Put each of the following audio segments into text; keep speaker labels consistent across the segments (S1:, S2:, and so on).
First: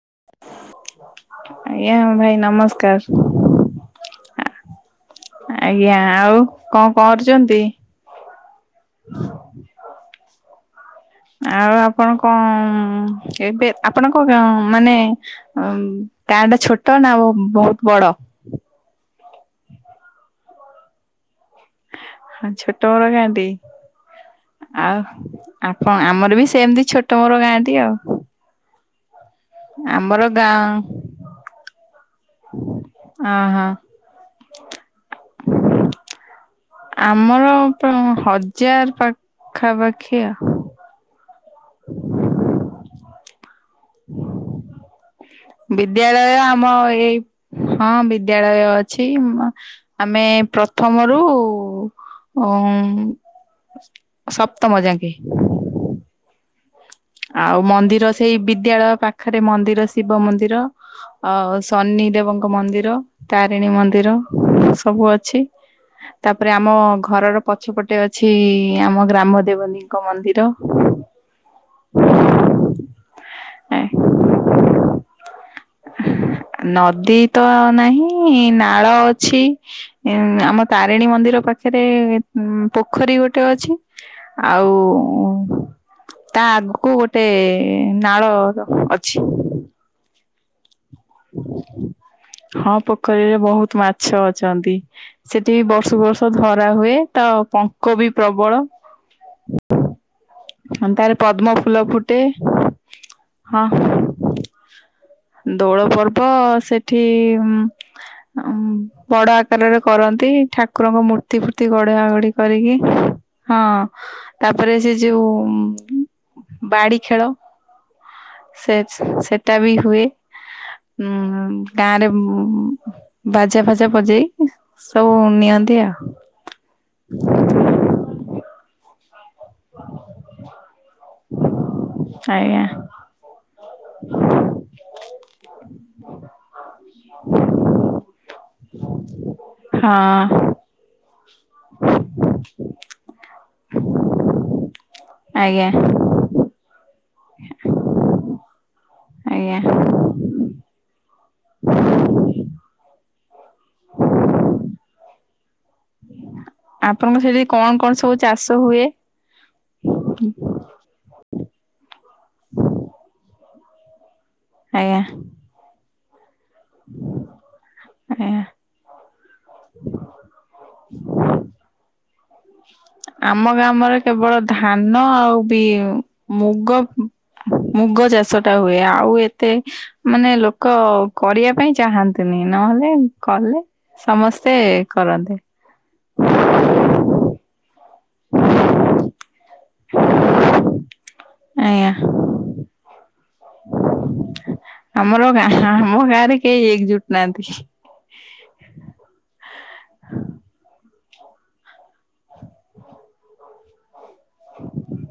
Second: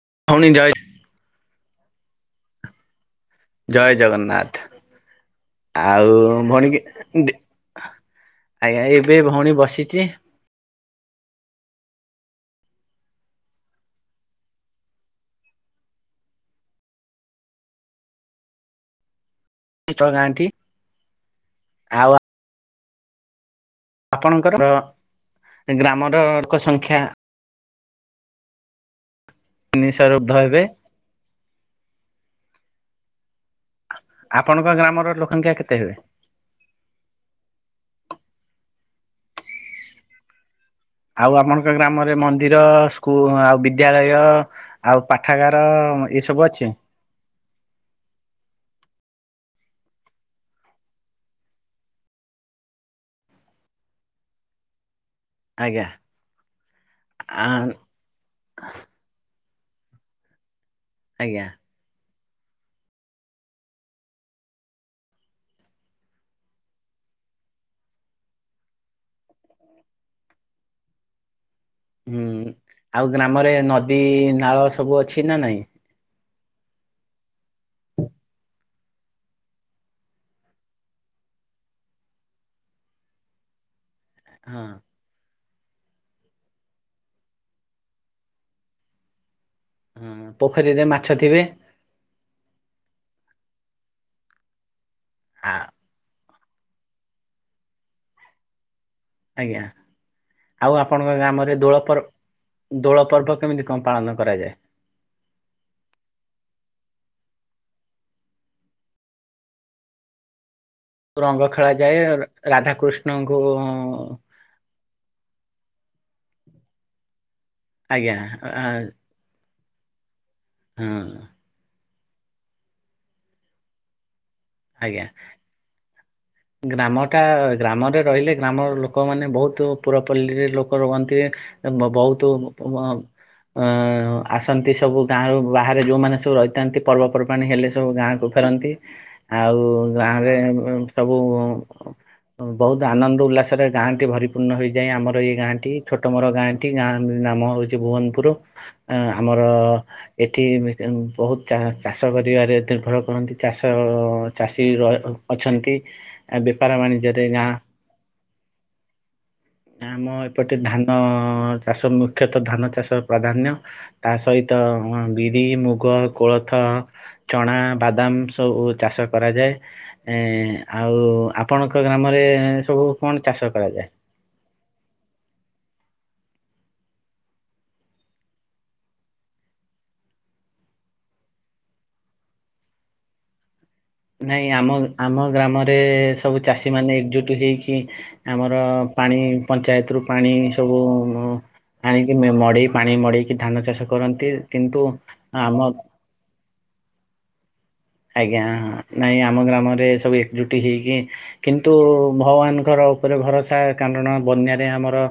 S1: [unintelligible]
S2: ଆଜ୍ଞା ଭାଇ ନମସ୍କାର।
S1: ଜୟ ଜଗନ୍ନାଥ
S2: ଆଜ୍ଞା
S1: ଆଉ ଭଉଣୀ କି
S2: କଣ
S1: ଦି
S2: କରୁଛନ୍ତି?
S1: ଆଜ୍ଞା ଏବେ ଭଉଣୀ ବସିଚି।
S2: ଆଉ ଆପଣ କଣ ଏବେ ଆପଣଙ୍କ ଗା ମାନେ ଉଂ ଗାଁ ଟା ଛୋଟ ନା ଆଉ ବହୁତ ବଡ।
S1: ପିତଳ ଗାଣ୍ଟି।
S2: [unintelligible] ଟୋରା ନ୍ତି
S1: ଆପଣଙ୍କର
S2: ଆଉ ଆପଣ
S1: ଗ୍ରାମର
S2: ଆମର ବି
S1: ଲୋକ
S2: ସେମିତି
S1: ସଂଖ୍ୟା
S2: ଛୋଟ ମୋର ଗାଁଟି ଆଉ।
S1: ତିନିଶହ
S2: ଆମର
S1: ରୁଦ୍ଧ ହେବେ
S2: ଗାଁ ଆହ
S1: ଆପଣଙ୍କ ଗ୍ରାମର ଲୋକ ସଂଖ୍ୟା କେତେ ହେବେ
S2: ଆମର ତ ହଜାର ପାଖାପାଖି [unintelligible]
S1: ଆଉ ଆପଣଙ୍କ ଗ୍ରାମରେ ମନ୍ଦିର କୁ ଆଉ ବି ବିଦ୍ୟାଳୟ ଆଉ ପାଠାଗାର ଏ
S2: ବିଦ୍ୟାଳୟ
S1: ସବୁ
S2: ଆମ
S1: ଅଛି।
S2: ଏଇ ହଁ ବିଦ୍ୟାଳୟ ଅଛି। ଆମେ ପ୍ରଥମରୁ ଉ ମ୍‌ସପ୍ତମ ଯାକେ
S1: ଆଜ୍ଞା।
S2: ଆଉ
S1: ଆଁ
S2: ମନ୍ଦିର ସେଇ ବିଦ୍ୟାଳୟ ପାଖରେ ଏ ମନ୍ଦିର ଶିବ ମନ୍ଦିର
S1: ଆଜ୍ଞା
S2: ଆଉ ଶନି ଦେବଙ୍କ ମନ୍ଦିର ତାରିଣୀ ମନ୍ଦିର ସବୁ ଅଛି। ତାପରେ ଆମ ଘରର ପଛପଟେ ଅଛି ଆମ ଗ୍ରାମ ଦେବତୀ ଙ୍କ ମନ୍ଦିର।
S1: ହୁଁ ଆଉ ଗ୍ରାମରେ ନଦୀ ନାଳ ସବୁ ଅଛି ନା ନାଇଁ।
S2: ନଦୀ। ତ ନାହିଁ ନା ତାଳ ଅଛି ଆମ ତାରିଣୀ ମନ୍ଦିର ପାଖରେ ପୋଖରୀ ଗୋଟେ ଅଛି
S1: ହଁ
S2: ଆଉ ତା ଆଗକୁ ଗୋଟେ ନାଳ ଅଛି
S1: ପୋଖରୀରେ ମା
S2: ହଁ ପୋଖରୀରେ ବହୁତ ମାଛ ଅଛନ୍ତି
S1: ଆ
S2: ସେଠି ବର୍ଷ ବର୍ଷ ଧରା ହୁଏ ତା ପଙ୍କ ବି ପ୍ରବଳ
S1: ଆଜ୍ଞା ଆଉ
S2: ହ
S1: ଆପଣଙ୍କ
S2: ତାର
S1: ଗ୍ରାମରେ
S2: ପଦ୍ମ
S1: ଦୋଳ
S2: ଫୁଲ
S1: ପର୍ବ
S2: ଫୁଟେ
S1: ଦୋଳ ପର୍ବ କେମିତି
S2: ହଁ
S1: କଣ ପାଳନ କରାଯାଏ?
S2: ଦୋଳ ପର୍ବ ସେଠି ବଡ ଆକାରରେ କରନ୍ତି କୁକୁରଙ୍କ ମୂର୍ତ୍ତି
S1: ରଙ୍ଗ
S2: ଫୂର୍ତ୍ତି
S1: ଖେଳାଯାଏ
S2: ଗଡଆଘୋଡି କରିକି
S1: ରାଧାକୃଷ୍ଣଙ୍କୁ
S2: ହଁ ତାପରେ ସେ ଯୋଉ ବାଡି ଖେଳ
S1: ଆଜ୍ଞା
S2: ତା ବି ହୁଏ
S1: ହଁ
S2: ହୁଁ ଗାଁ ରେ ବାାଜା ଫାଜା ବଜେଇ
S1: ଆଜ୍ଞା
S2: ସବୁ ନିଅନ୍ତି ଆଉ
S1: ଗ୍ରାମଟା ଗ୍ରାମରେ ରହିଲେ ଗ୍ରାମ ଲୋକମାନେ ବହୁତ ପୁରପଲ୍ଲୀରେ ରୁହନ୍ତି ବ ବହୁତ
S2: ଆଜ୍ଞା
S1: ହଁ ଆସନ୍ତି ସବୁ ଗାଁରୁ ବାହାରେ ଯୋଉମାନେ ସବୁ ରହିଥାନ୍ତି ପର୍ବପର୍ବାଣି ହେଲେ ସବୁ ଗାଁକୁୁ ଫେରନ୍ତି ଆଉ ଗାଁରେ
S2: ହଁ
S1: ସବୁ ବହୁତ ଆନନ୍ଦ ଉଲ୍ଲାସରେ ଗାଁ ଟି ଭରିପୂର୍ଣ୍ଣ ହେଇଯାଏ ଆମର ଏଇ ଗାଁ
S2: ଆଜ୍ଞା।
S1: ଟି ଛୋଟ ମୋର ଗାଁ ଟି ନାମ ହଉଛି ଭୁବନପୁର ଆମର
S2: ଆଜ୍ଞା
S1: ଏଠି ବହୁତ ଚାଷ କରିବାରେ ଏତେ ପ୍ର କରନ୍ତି ଚାଷ ଚାଷୀ ର ଅଛନ୍ତି ଆ ବେପାର
S2: ଆପଣଙ୍କ
S1: ବାଣିଜ୍ୟରେ
S2: ସେଠି
S1: ଗାଁ
S2: କଣ କଣ ସବୁ ଚାଷ ହୁଏ?
S1: ଆମ ଏପଟେ ଧାନ ଚାଷ ମୁଖ୍ୟତଃ ଧାନ ଚାଷର ପ୍ରାଧାନ୍ ତା ସହିତ
S2: ଆଜ୍ଞା
S1: ବିରି ମୁଗ କଳା [unintelligible] ଥ ଚଣା ବାଦାମ
S2: ଆଜ୍ଞା
S1: ସବୁ ଚାଷ କରାଯାଏ ଏ ଆଉ ଆପଣଙ୍କ ଗ୍ରାମରେ? ସବୁ କଣ ଚାଷ
S2: ଆମ
S1: କରାଯାଏ
S2: ଗ୍ରାମରେ କେବଳ ଧାନ ଆଉ ବି ମୁଗ ମୁଗ ଚାଷ ଟା ହୁଏ ଆଉ ଏତେ ମାନେ ଲୋକ କରିବା ପାଇଁ ଚାହାନ୍ତିନି ନହେଲେ କଲେ
S1: ନାଇଁ
S2: ସମସ୍ତେ
S1: ଆମ ଆମ
S2: କରନ୍ତି
S1: ଗ୍ରାମରେ ସବୁ ଚାଷୀ ମାନେ ଏକଜୁଟ ହେଇକି ଆମର ପାଣି ପଞ୍ଚାୟତରୁୁ ପାଣି ସବୁ
S2: ଆଜ୍ଞା
S1: ଆଣିକି ମଡିେଇ ପାଣି ମଡ଼େଇ ଧାନ ଚାଷ କରନ୍ତି କିନ୍ତୁ
S2: ଆମର ଗାଁ
S1: ଆମ
S2: ଗାଁରେ କେହି ଏକଜୁଟ ନାହାନ୍ତି।
S1: ଆଜ୍ଞା ନାଇଁ ଆମ ଗ୍ରାମରେ ସବୁ ଏକଜୁଟି ହେଇକି କିନ୍ତୁ ଭଗବାନଙ୍କର ଉପରେ ଭରସା କାରଣ ବନ୍ୟାରେ ଆମର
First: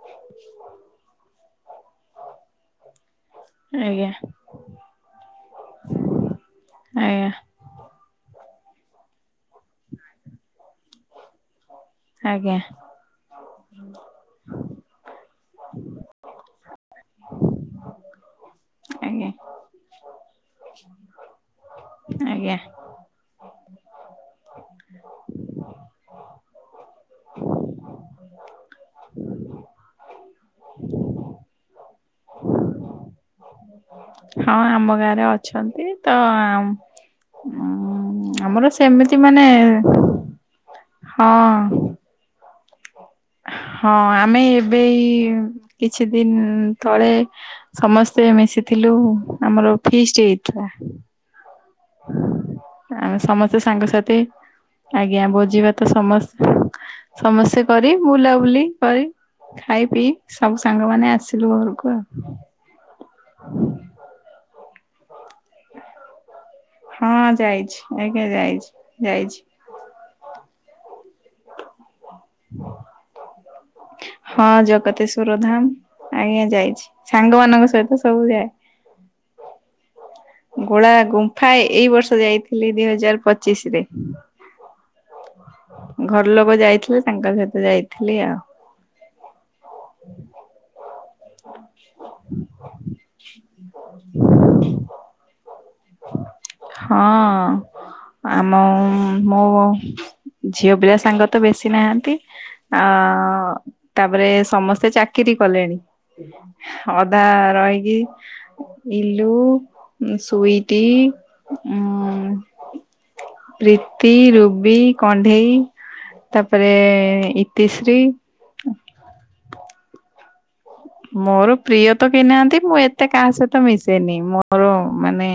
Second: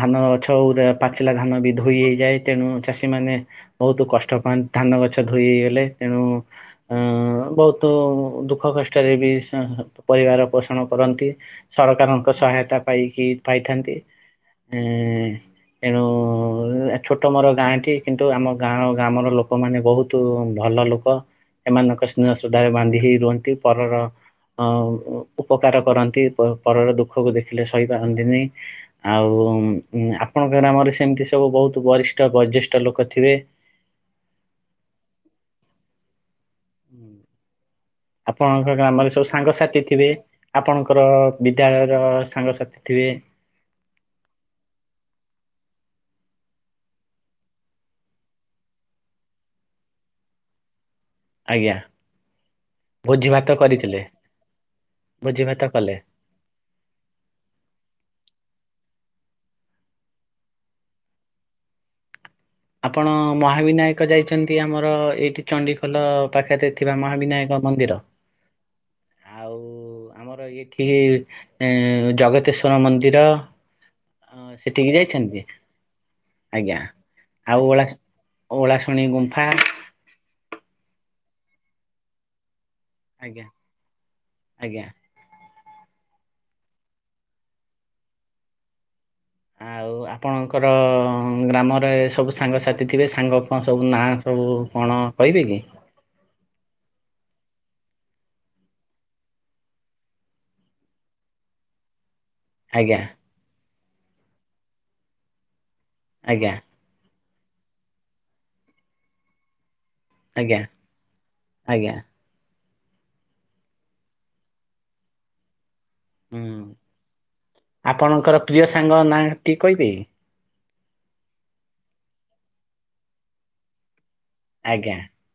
S1: ଧାନ ପାଚିଲା ଧାନ ବି ଧୋଇ ହୋଇଇଯାଏ ତେଣୁ ଚାଷୀ ଚାଷୀ ମାନେ ବହୁତ
S2: ଆଜ୍ଞା
S1: କଷ୍ଟ ପାଆନ୍ତି ଧାନ ଗଛ ଧୋଇ ହେଇଗଲେ ତେଣୁ
S2: ଆଜ୍ଞା
S1: ବହୁତୁ ଦୁଃଖ କଷ୍ଟରେ ବି ପରିବାର ପୋଷଣ କରନ୍ତି ସରକାରଙ୍କ
S2: ଆଜ୍ଞା
S1: ସହାୟତା ପାଇକି ପାଇଥାନ୍ତି ଏ ତେଣୁ ଛୋଟ ମୋର ଗାଁଟି କିନ୍ତୁ ଆମ ଗାଁ
S2: ଆଜ୍ଞା
S1: ଗ୍ରାମର ଲୋକମାନେ ବହୁତ ଭଲ ଲୋକ। ଏମାନଙ୍କ ସ୍ନେହ
S2: ଆଜ୍ଞା
S1: ଶ୍ରଦ୍ଧାରେ ବାନ୍ଧି ହେଇ ରହି ପରର ଉପକାର କରନ୍ତି ପରର ଦୁଃଖକୁ ଦେଖିଲେ ସହିପାରନ୍ତିନି ଆଉ ଆପଣଙ୍କ ଗ୍ରାମରେ ସେମିତି ସବୁ ବହୁତ ବରିଷ୍ଠ ବୟୋଜ୍ୟେଷ୍ଠ ଲୋକ ଥିବେ?
S2: ହଁ ଆମ ଗାଁରେ ଅଛନ୍ତି ତ [unintelligible] ଆମର
S1: ଆପଣଙ୍କ ଗ୍ରାମରେ
S2: ସେମିତି
S1: ସବୁ
S2: ମାନେ
S1: ସାଙ୍ଗସାଥି ଥିବେ? ଆପଣଙ୍କର
S2: ହଁ
S1: ବିଦ୍ୟାଳୟ ର ସାଙ୍ଗସାଥି [unintelligible]
S2: ହଁ ଆମେ ଏବେ ଏଇ କିଛି ଦିନ ତଳେ ସମସ୍ତେ ମିଶିଥିଲୁ ଆମର ଫିଷ୍ଟି ହେଇଥିଲା।
S1: ଆଜ୍ଞା
S2: ଆମେ
S1: ଭୋଜି ଭାତ
S2: ସମସ୍ତେ
S1: କରିଥିଲେ
S2: ସାଙ୍ଗସାଥି ଆଜ୍ଞା
S1: ଭୋଜି ଭାତ
S2: ଭୋଜିଭାତ
S1: କଲେ।
S2: ସମସ୍ତେ ସମସ୍ତେ କରି ବୁଲି କରି ଖାଇ, ପିଇ ସବୁ ସାଙ୍ଗ ମାନ ଆସିଲୁ ଘରକୁ ଆଉ।
S1: ଆପଣ ମହାବିନାୟକ ଯାଇଛନ୍ତି? ଆମର ଏଇଠି ଚଣ୍ଡିଖୋଲ ପାଖରେ ଥିବା
S2: ହଁ
S1: ମହାବିନାୟକ
S2: ଯାଇଛି
S1: ମନ୍ଦିର
S2: ଆଜ୍ଞା ଯାଇଛି ଯାଇଛି।
S1: ଆଉ ଆମର ଏଇଠି ଜଗତେଶ୍ୱର ମନ୍ଦିର ଅ
S2: ହଁ
S1: ସେଠିକି
S2: ଜଗତେଶ୍ଵର
S1: ଯାଇଛନ୍ତି
S2: ଧାମ୍ ଆଜ୍ଞା ଯାଇଛି
S1: ଆଉ
S2: ସାଙ୍ଗମାନଙ୍କ
S1: ଓଳା
S2: ସହିତ ସବୁ ଯାଏ।
S1: ଓଳାଶୁଣୀ ଗୁମ୍ଫା
S2: [unintelligible] ଗୁମ୍ଫା ଏଇ ବର୍ଷ ଯାଇ ହେଲେ ଦି ହଜାର
S1: ଆଜ୍ଞା
S2: ପଚିଶ୍ ରେ।
S1: ଆଜ୍ଞା।
S2: ଘର ଲୋକ ଯାଇଥିଲେ ତାଙ୍କ ସହିତ ଯାଇଥିଲି ଆଉ।
S1: ଆଉ ଆପଣଙ୍କର ହଁ ଗ୍ରାମରେ ସବୁ ସାଙ୍ଗସାଥି ଥିବେ ସାଙ୍ଗ କଣ ସବୁ ନାଁ ସବୁ କଣ କହିବେ [unintelligible]
S2: ହଁ ଆମ ମୋ ଝିଅପିଲା ସାଙ୍ଗ ତ ବେଶୀ ନାହାନ୍ତି ଆ।
S1: ଆଜ୍ଞା
S2: ତାପରେ ସମସ୍ତେ ଚାକିରି କଲେଣି।
S1: ଆଜ୍ଞା
S2: ହ ଦା ରହିଗି ଇଲୁ ଉଁ ସୁଇ
S1: ଆଜ୍ଞା ଆଜ୍ଞା
S2: [unintelligible] ପ୍ରୀତି, ରୁବି, କଣ୍ଢେଇ।
S1: ହୁଁ।
S2: ତାପରେ-ଏ ଇତିଶ୍ରୀ।
S1: ଟି କହିବେ।
S2: ମୋର ପ୍ରିୟ ତ କେହିନାହାନ୍ତି ମୁଁ ଏତେ କାହା ସହିତ ମିଶେନି। ମୋର
S1: ଆଜ୍ଞା
S2: ମାନେ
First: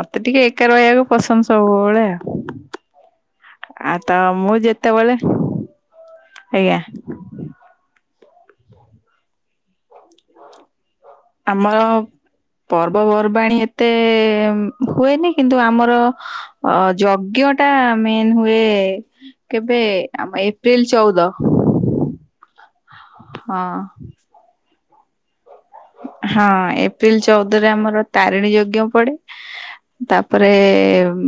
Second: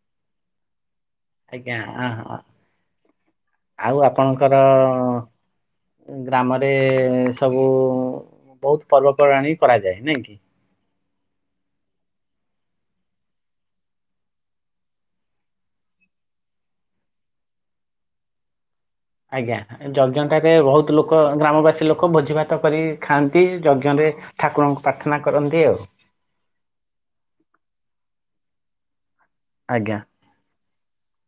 S2: ମତେ ଟିକେ ଏକା ରହିବାକୁ ପସନ୍ଦ
S1: ଆଜ୍ଞା ହଁ
S2: ସବୁବେଳେ
S1: ହଁ ଆଉ
S2: ତ ମୁଁ
S1: ଆପଣଙ୍କର
S2: ଯେତେବେଳେ
S1: ଗ୍ରାମରେ
S2: ଆଜ୍ଞା
S1: ସବୁ ବହୁତ୍ ପର୍ବପର୍ବାଣି କରାଯାଏ ନାଇଁ କି
S2: ଆମର ପର୍ବପର୍ବାଣି ଏତେ ହୁଏନି କିନ୍ତୁ ଆମର ଅ ଯଜ୍ଞଟା ମେନ୍ ହୁଏ
S1: ଆଜ୍ଞା
S2: କେବେ ଆମ
S1: ଯଜ୍ଞଟାରେ
S2: ଏପ୍ରିଲ
S1: ବହୁତ
S2: ଚଉଦ।
S1: ଲୋକ ଗ୍ରାମବାସୀ ଲୋକ ଭୋଜି ଭାତ କରି ଖାଆନ୍ତି
S2: ହଁ
S1: ଯଜ୍ଞରେ ଠାକୁରଙ୍କୁ ପ୍ରାର୍ଥନା କରନ୍
S2: ହଁ ଏପ୍ରିଲ ଚଉଦରେ ଆମର ତାରିଣୀ ଯ ଜ୍ଞ ପଡେ।
S1: ଆଜ୍ଞା
S2: ତାପରେ ଏମ୍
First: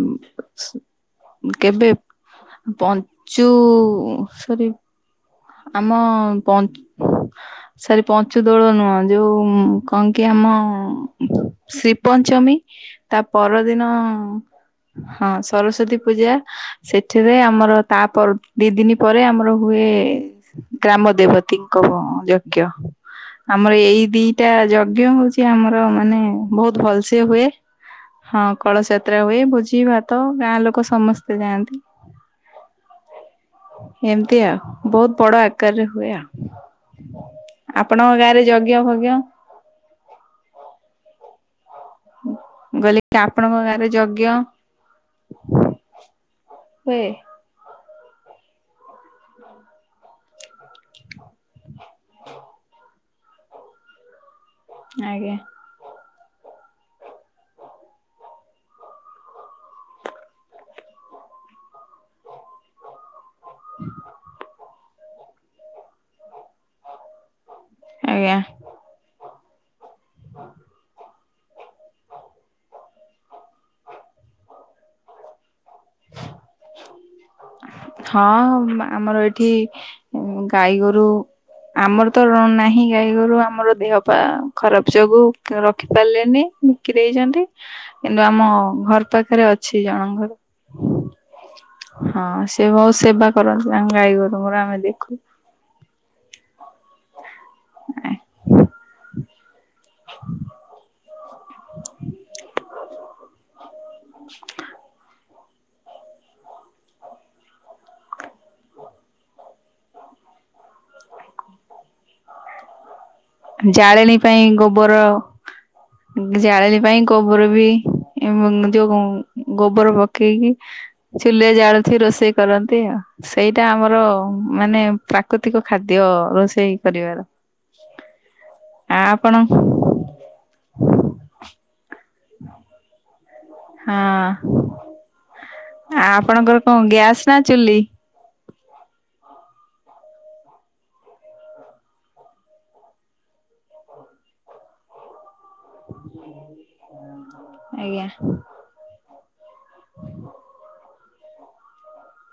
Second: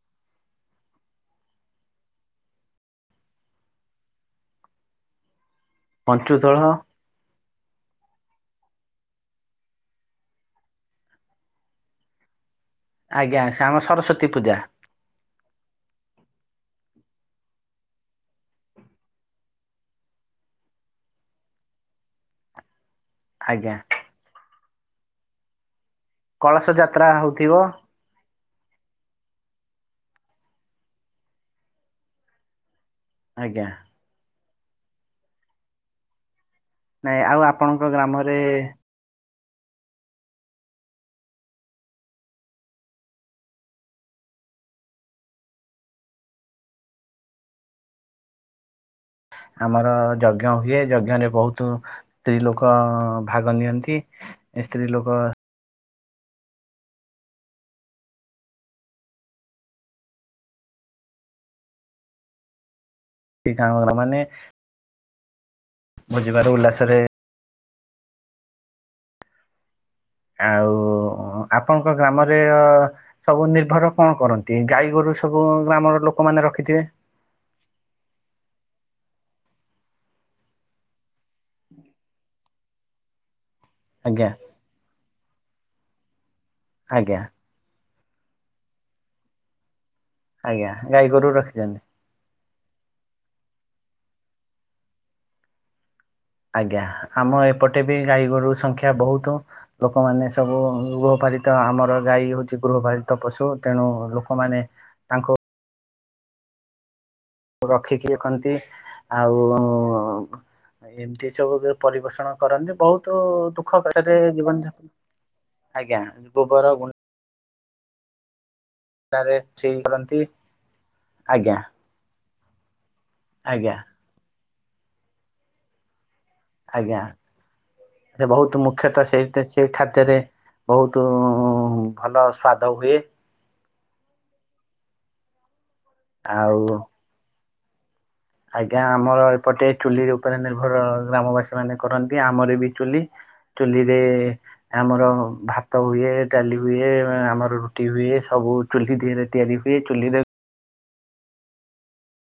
S2: କେବେ ପଞ୍ଚୁ ସରି ଆମ
S1: ପଞ୍ଚୁଦୋଳ
S2: ପନ୍ ସରୀ ପଞ୍ଚୁଦୋଳ ନୁହଁ ଯୋଉ କନ୍ କି ଆମ ଶ୍ରୀପଞ୍ଚମୀ ତା
S1: ଆଜ୍ଞା ସେ ଆମ
S2: ପରଦିନ
S1: ସରସ୍ଵତୀ ପୂଜା
S2: ହଁ ସରସ୍ଵତୀ ପୂଜା ସେଠିରେ ଆମର ତା ପର୍ ଦି ଦିନ ପରେ ଆମର ହୁଏ ଗ୍ରାମ ଦେବତୀଙ୍କ ଅଁ ଯଜ୍ଞ । ଆମ
S1: ଆଜ୍ଞା
S2: ଏଇ ଦିଟା ଜ ଜ୍ଞ ହଉଚି ଆମର ମାନେ
S1: କଳସ
S2: ବହୁତ ଭଲ
S1: ଯାତ୍ରା
S2: ସେ ହୁଏ
S1: ହଉଥିବ
S2: ହଁ କଳସଯାତ୍ରା ହୁଏ ଭୋଜି ଜି ଭାତ ଗାଁ ଲୋକ ସମସ୍ତେ ଯାଆନ୍ତି।
S1: ଆଜ୍ଞା
S2: ଏମତି ଆଉ। ବହୁତ ବଡ଼ ଆକାରରେ ହୁଏ।
S1: ନାଇଁ ଆଉ
S2: ଆପଣଙ୍କ ଗାଁ
S1: ଗ୍ରାମରେ
S2: ରେ ଯଜ୍ଞ ଫଜ୍ଞ ଗଲି ଆପଣଙ୍କ ଗାଁରେ ଯଜ୍ଞ। ହ୍ନୁଁ।
S1: ଆମର ଯଜ୍ଞ ହୁଏ ଯଜ୍ଞରେ ବହୁତୁ ସ୍ତ୍ରୀ ଲୋକ ଅଅ ଭାଗ ନିଅନ୍ତି। ସ୍ତ୍ରୀ ଲୋକ
S2: ଆଜ୍ଞା
S1: ଟି ସା ନ ମାନେ ବୁଜିବାରୁ ଉଲ୍ଲାସରେ
S2: ଆଜ୍ଞା
S1: ଆଉ ହଅ ଆପଣଙ୍କ ଗ୍ରାମରେ ଅ ସବୁ ନିର୍ଭର କଣ କରନ୍ତି ଗାଈ ଗୋରୁ ସବୁ ଗ୍ରାମର ଲୋକମାନେ ରଖିଥିବେ
S2: ହଁ ଆମର ଏ ଠି ଉଁ ଗାଈ ଗୋରୁ ଆମର ତ ନ ନାହିଁ ଗାଈ ଗୋରୁ ଆମର ଦେହ ପା
S1: ଆଜ୍ଞା।
S2: ଖରାପ ଯୋଗୁ ରଖି ପାରିଲେନି। ବିକି
S1: ଆଜ୍ଞା
S2: ଦେଇଚନ୍ତି। କିନ୍ତୁ ଆମ ଘର ପାଖରେ ଅଛି ଜଣଙ୍କର।
S1: ଆଜ୍ଞା ଗାଈ ଗୋରୁ ରଖିଛନ୍ତି।
S2: ହଁ ସେ ବହୁତ ସେବା କରନ୍ତି ତାଙ୍କ ଗାଈ ଗୋରୁଙ୍କର ଆମେ ଦେଖୁ।
S1: ଆଜ୍ଞା ଆମ ଏପଟେ ବି ଗାଈ ଗୋରୁ ସଂଖ୍ୟା ବହୁତ ଲୋକମାନେ ସବୁ ଗୃହପାଳିତ ଆମର ଗାଈ ହଉଛି ଗୃହପାଳିତ ପଶୁ ତେଣୁ ଲୋକମାନେ ତାଙ୍କୁ ରଖିକି ଖନ୍ତି ଆଉ ଉ ଉ ଏମିତି ସବୁ ପରିବଷଣ କରନ୍ତି ବହୁତ ଦୁଃଖ
S2: ଜାଳେଣୀ
S1: କଷ୍ଟରେ
S2: ପାଇଁ
S1: ଜୀବନ ଯାପନ
S2: ଗୋବର
S1: ଆଜ୍ଞା ଗୋବର
S2: ଜାଳେଣୀ ପାଇଁ ଗୋବର ବି ଏମ ଯୋଉଁ
S1: ଗୁଣ୍ଡାରେ ମିଶେଇ
S2: ଗୋବର
S1: କରନ୍ତି
S2: ପକେଇକି ଚୁଲିଆ
S1: ଆଜ୍ଞା
S2: ଜାଳଛି ରୋଷେଇ କରନ୍ତି ଆ। ସେଇଟା
S1: ଆଜ୍ଞା
S2: ଆମର ମାନେ ପ୍ରାକୃତିକ ଖାଦ୍ୟ ଅ ରୋଷେଇ
S1: ଆଜ୍ଞା
S2: କରିବାର
S1: ସେ ବହୁତ
S2: ଆ
S1: ମୁଖ୍ୟତଃ
S2: ଆପଣ
S1: ସେଇ ସେ ଖାଦ୍ୟରେ ବହୁତ ଭଲ ସ୍ଵାଦ ହୁଏ।
S2: ହଁ। ଆ ଆପଣଙ୍କର
S1: ଆଉ
S2: କଣ ଗ୍ୟାସ୍ ନା। ଚିଲି।
S1: ଆଜ୍ଞା ଆମର ଏପଟେ ଚୁଲି ଉପରେ ନିର୍ଭର ଗ୍ରାମବାସୀ ମାନେ କରନ୍ତି ଆମର ବି ଚୁଲି ଚୁଲିରେ ଆମର ଭାତ ହୁଏ ଡାଲି ହୁଏ। ର ରୁଟି
S2: ଆଜ୍ଞା
S1: ହୁଏ ସବୁ ଚୁଲି ଦିରେ ତିଆରି ହୁଏ ଚୁଲି ରେ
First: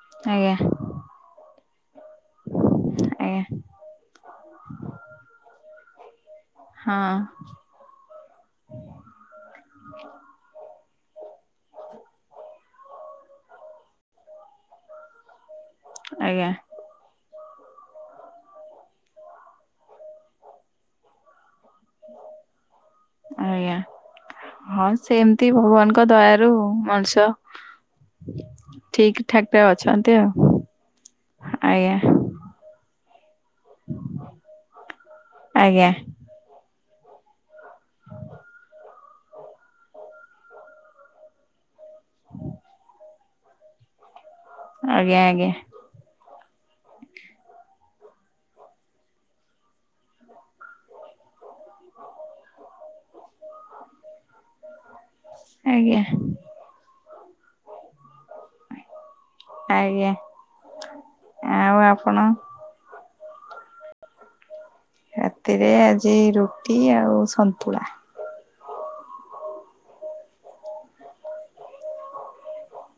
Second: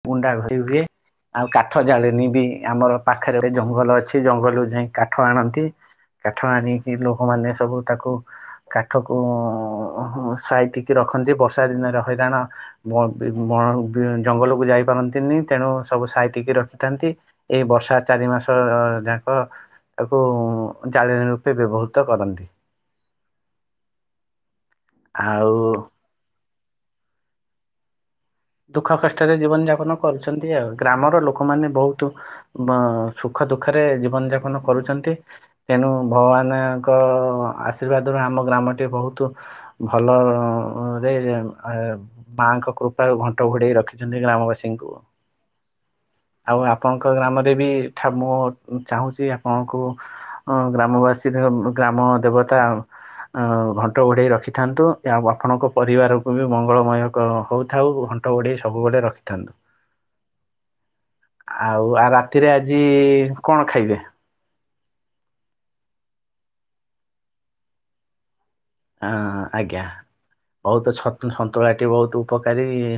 S1: ଗୁଣ୍ଡା ଭ
S2: ଆଜ୍ଞା
S1: ହୁଏ ଆଉ କା କଠ ଜାଳିନୀ ବି ଆମର
S2: ଆଜ୍ଞା
S1: ପାଖରେ ଜଙ୍ଗଲ ଅଛି ଜଙ୍ଗଲରୁ ଯାଇ କାଠ ଆଣନ୍ତି। କାଠ ଆଣିକି
S2: ହଁ
S1: ଲୋକମାନେ ରଖନ୍ତି ବର୍ଷା ଦିନରେ ହଇରାଣ ବଣ ଜଙ୍ଗଲକୁ ଯାଇ କରନ୍ତିନି। ତେଣୁ ସବୁ
S2: ଆଜ୍ଞା
S1: ସାଇତିକି ରଖିଥାନ୍ତି। ଏଇ ବର୍ଷା ଚାରି ମାସ ଯାକ ତାକୁ ଜାଳିଣୀ ରୂପେ ବ୍ୟବହୃତ କରନ୍ତି।
S2: ଆଜ୍ଞା। ହଁ ସେମତି
S1: ଆଉ
S2: ଭଗବାନଙ୍କ ଦୟାର ଆ ମଣିଷ
S1: ଦୁଃଖ
S2: ଠିକ
S1: କଷ୍ଟରେ
S2: ଠାକ ରେ
S1: ଜୀବନ ଯାପନ
S2: ଅଛନ୍ତି
S1: କରୁଛନ୍ତି ଆଉ ଗ୍ରାମର ଲୋକମାନେ
S2: ଆଜ୍ଞା
S1: ବହୁତ ଅ ସୁଖ ଦୁଃଖରେ ଜୀବନ ଯାପନ କରୁଛନ୍ତି
S2: ଆଜ୍ଞା
S1: ତେଣୁ ଭଗବାନ ଙ୍କ ଆଶୀର୍ବାଦରୁ ଆମ ଗ୍ରାମଟି ବହୁତ ଭଲରେ ଆ ମାଙ୍କ କୃପା ଘଣ୍ଟ ଘୁଡେଇ ରଖିଛନ୍ତି। ଗ୍ରାମବାସୀଙ୍କୁ।
S2: ଆଜ୍ଞା ଆଜ୍ଞା
S1: ଆଉ ଆପଣଙ୍କ ଗ୍ରାମରେ ବି ମୁଁ ଚାହୁଁଛି ଆପଣଙ୍କୁ ଗ୍ରାମବାସୀ ଗ୍ରାମ ଦେବତା ଘଣ୍ଟ ଘଡ଼େଇ ରଖିଥାନ୍ତୁ। ଏହା ପାଠଣଙ୍କ
S2: ଆଜ୍ଞା
S1: ପରିବାରକୁ ବି ମଙ୍ଗଳମୟ କ ହଉଥାଉ। ଘନ୍ଟ ଗୋଡେଇ ସବୁବେଳେ ରଖିଥାନ୍ତୁ।
S2: ଆଜ୍ଞା।
S1: ଆଉ ଆ ରାତିରେ ଆଜି କଣ ଖାଇବେ।
S2: ରାତିରେ ଆଜି ରୁଟି ଆଉ ସନ୍ତୁଳା।
S1: ହଁ ଆଜ୍ଞା ବହୁତଛ ସନ୍ତୁଳାଟି ବହୁତ ଉପକାରୀ ଏ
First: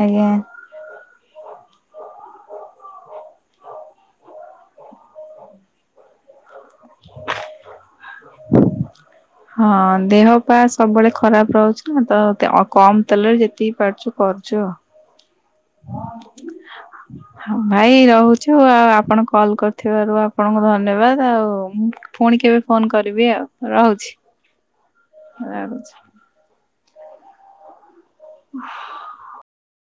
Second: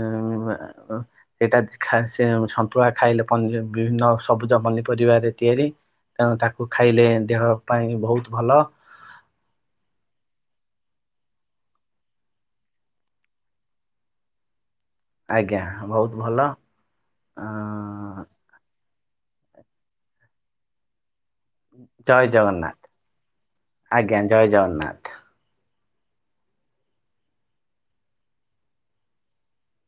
S2: ଆଜ୍ଞା।
S1: ଆ ସେଇଟା ଏମତି ଖାଆନ୍ତି ସେ ସନ୍ତୁଳା ଖାଇଲେି ପନୀ ବିଭିନ୍ନ ସବୁଜ ପନି ପରିବାରେ ତିଆରି ତେଣୁ ତାକୁ ଖାଇଲେ ଦେହ ପା ପାଇଁ ବହୁତ ଭଲ।
S2: ହଁ ଦେହ ପା ସବୁବେଳେ ଖରାପ ରହୁଛି ନା କମ୍ ତେଲରେ ଯେତିକି ପାରୁଛୁ କରୁଛୁ ଆଉ।
S1: ଆଜ୍ଞା ବହୁତ ଭଲ
S2: ହଁ ଭାଇ ରହୁଛୁ
S1: [unintelligible] ଅ
S2: ଆଉ ଆପଣ କଲ୍ କରିଥିବାରୁ ଆପଣଙ୍କୁ ଧନ୍ୟବାଦ୍। ଆ ଉ ମୁ
S1: ଜୟ
S2: ପୁଣି କେବେ
S1: ଜଗନ୍ନାଥ
S2: ଫୋନ କରିବି ଆଉ ରହୁଛି
S1: ଆଜ୍ଞା ଜୟ ଜଗନ୍ନାଥ।
S2: [inaudible] ରାହୁୁଛି। [unintelligible]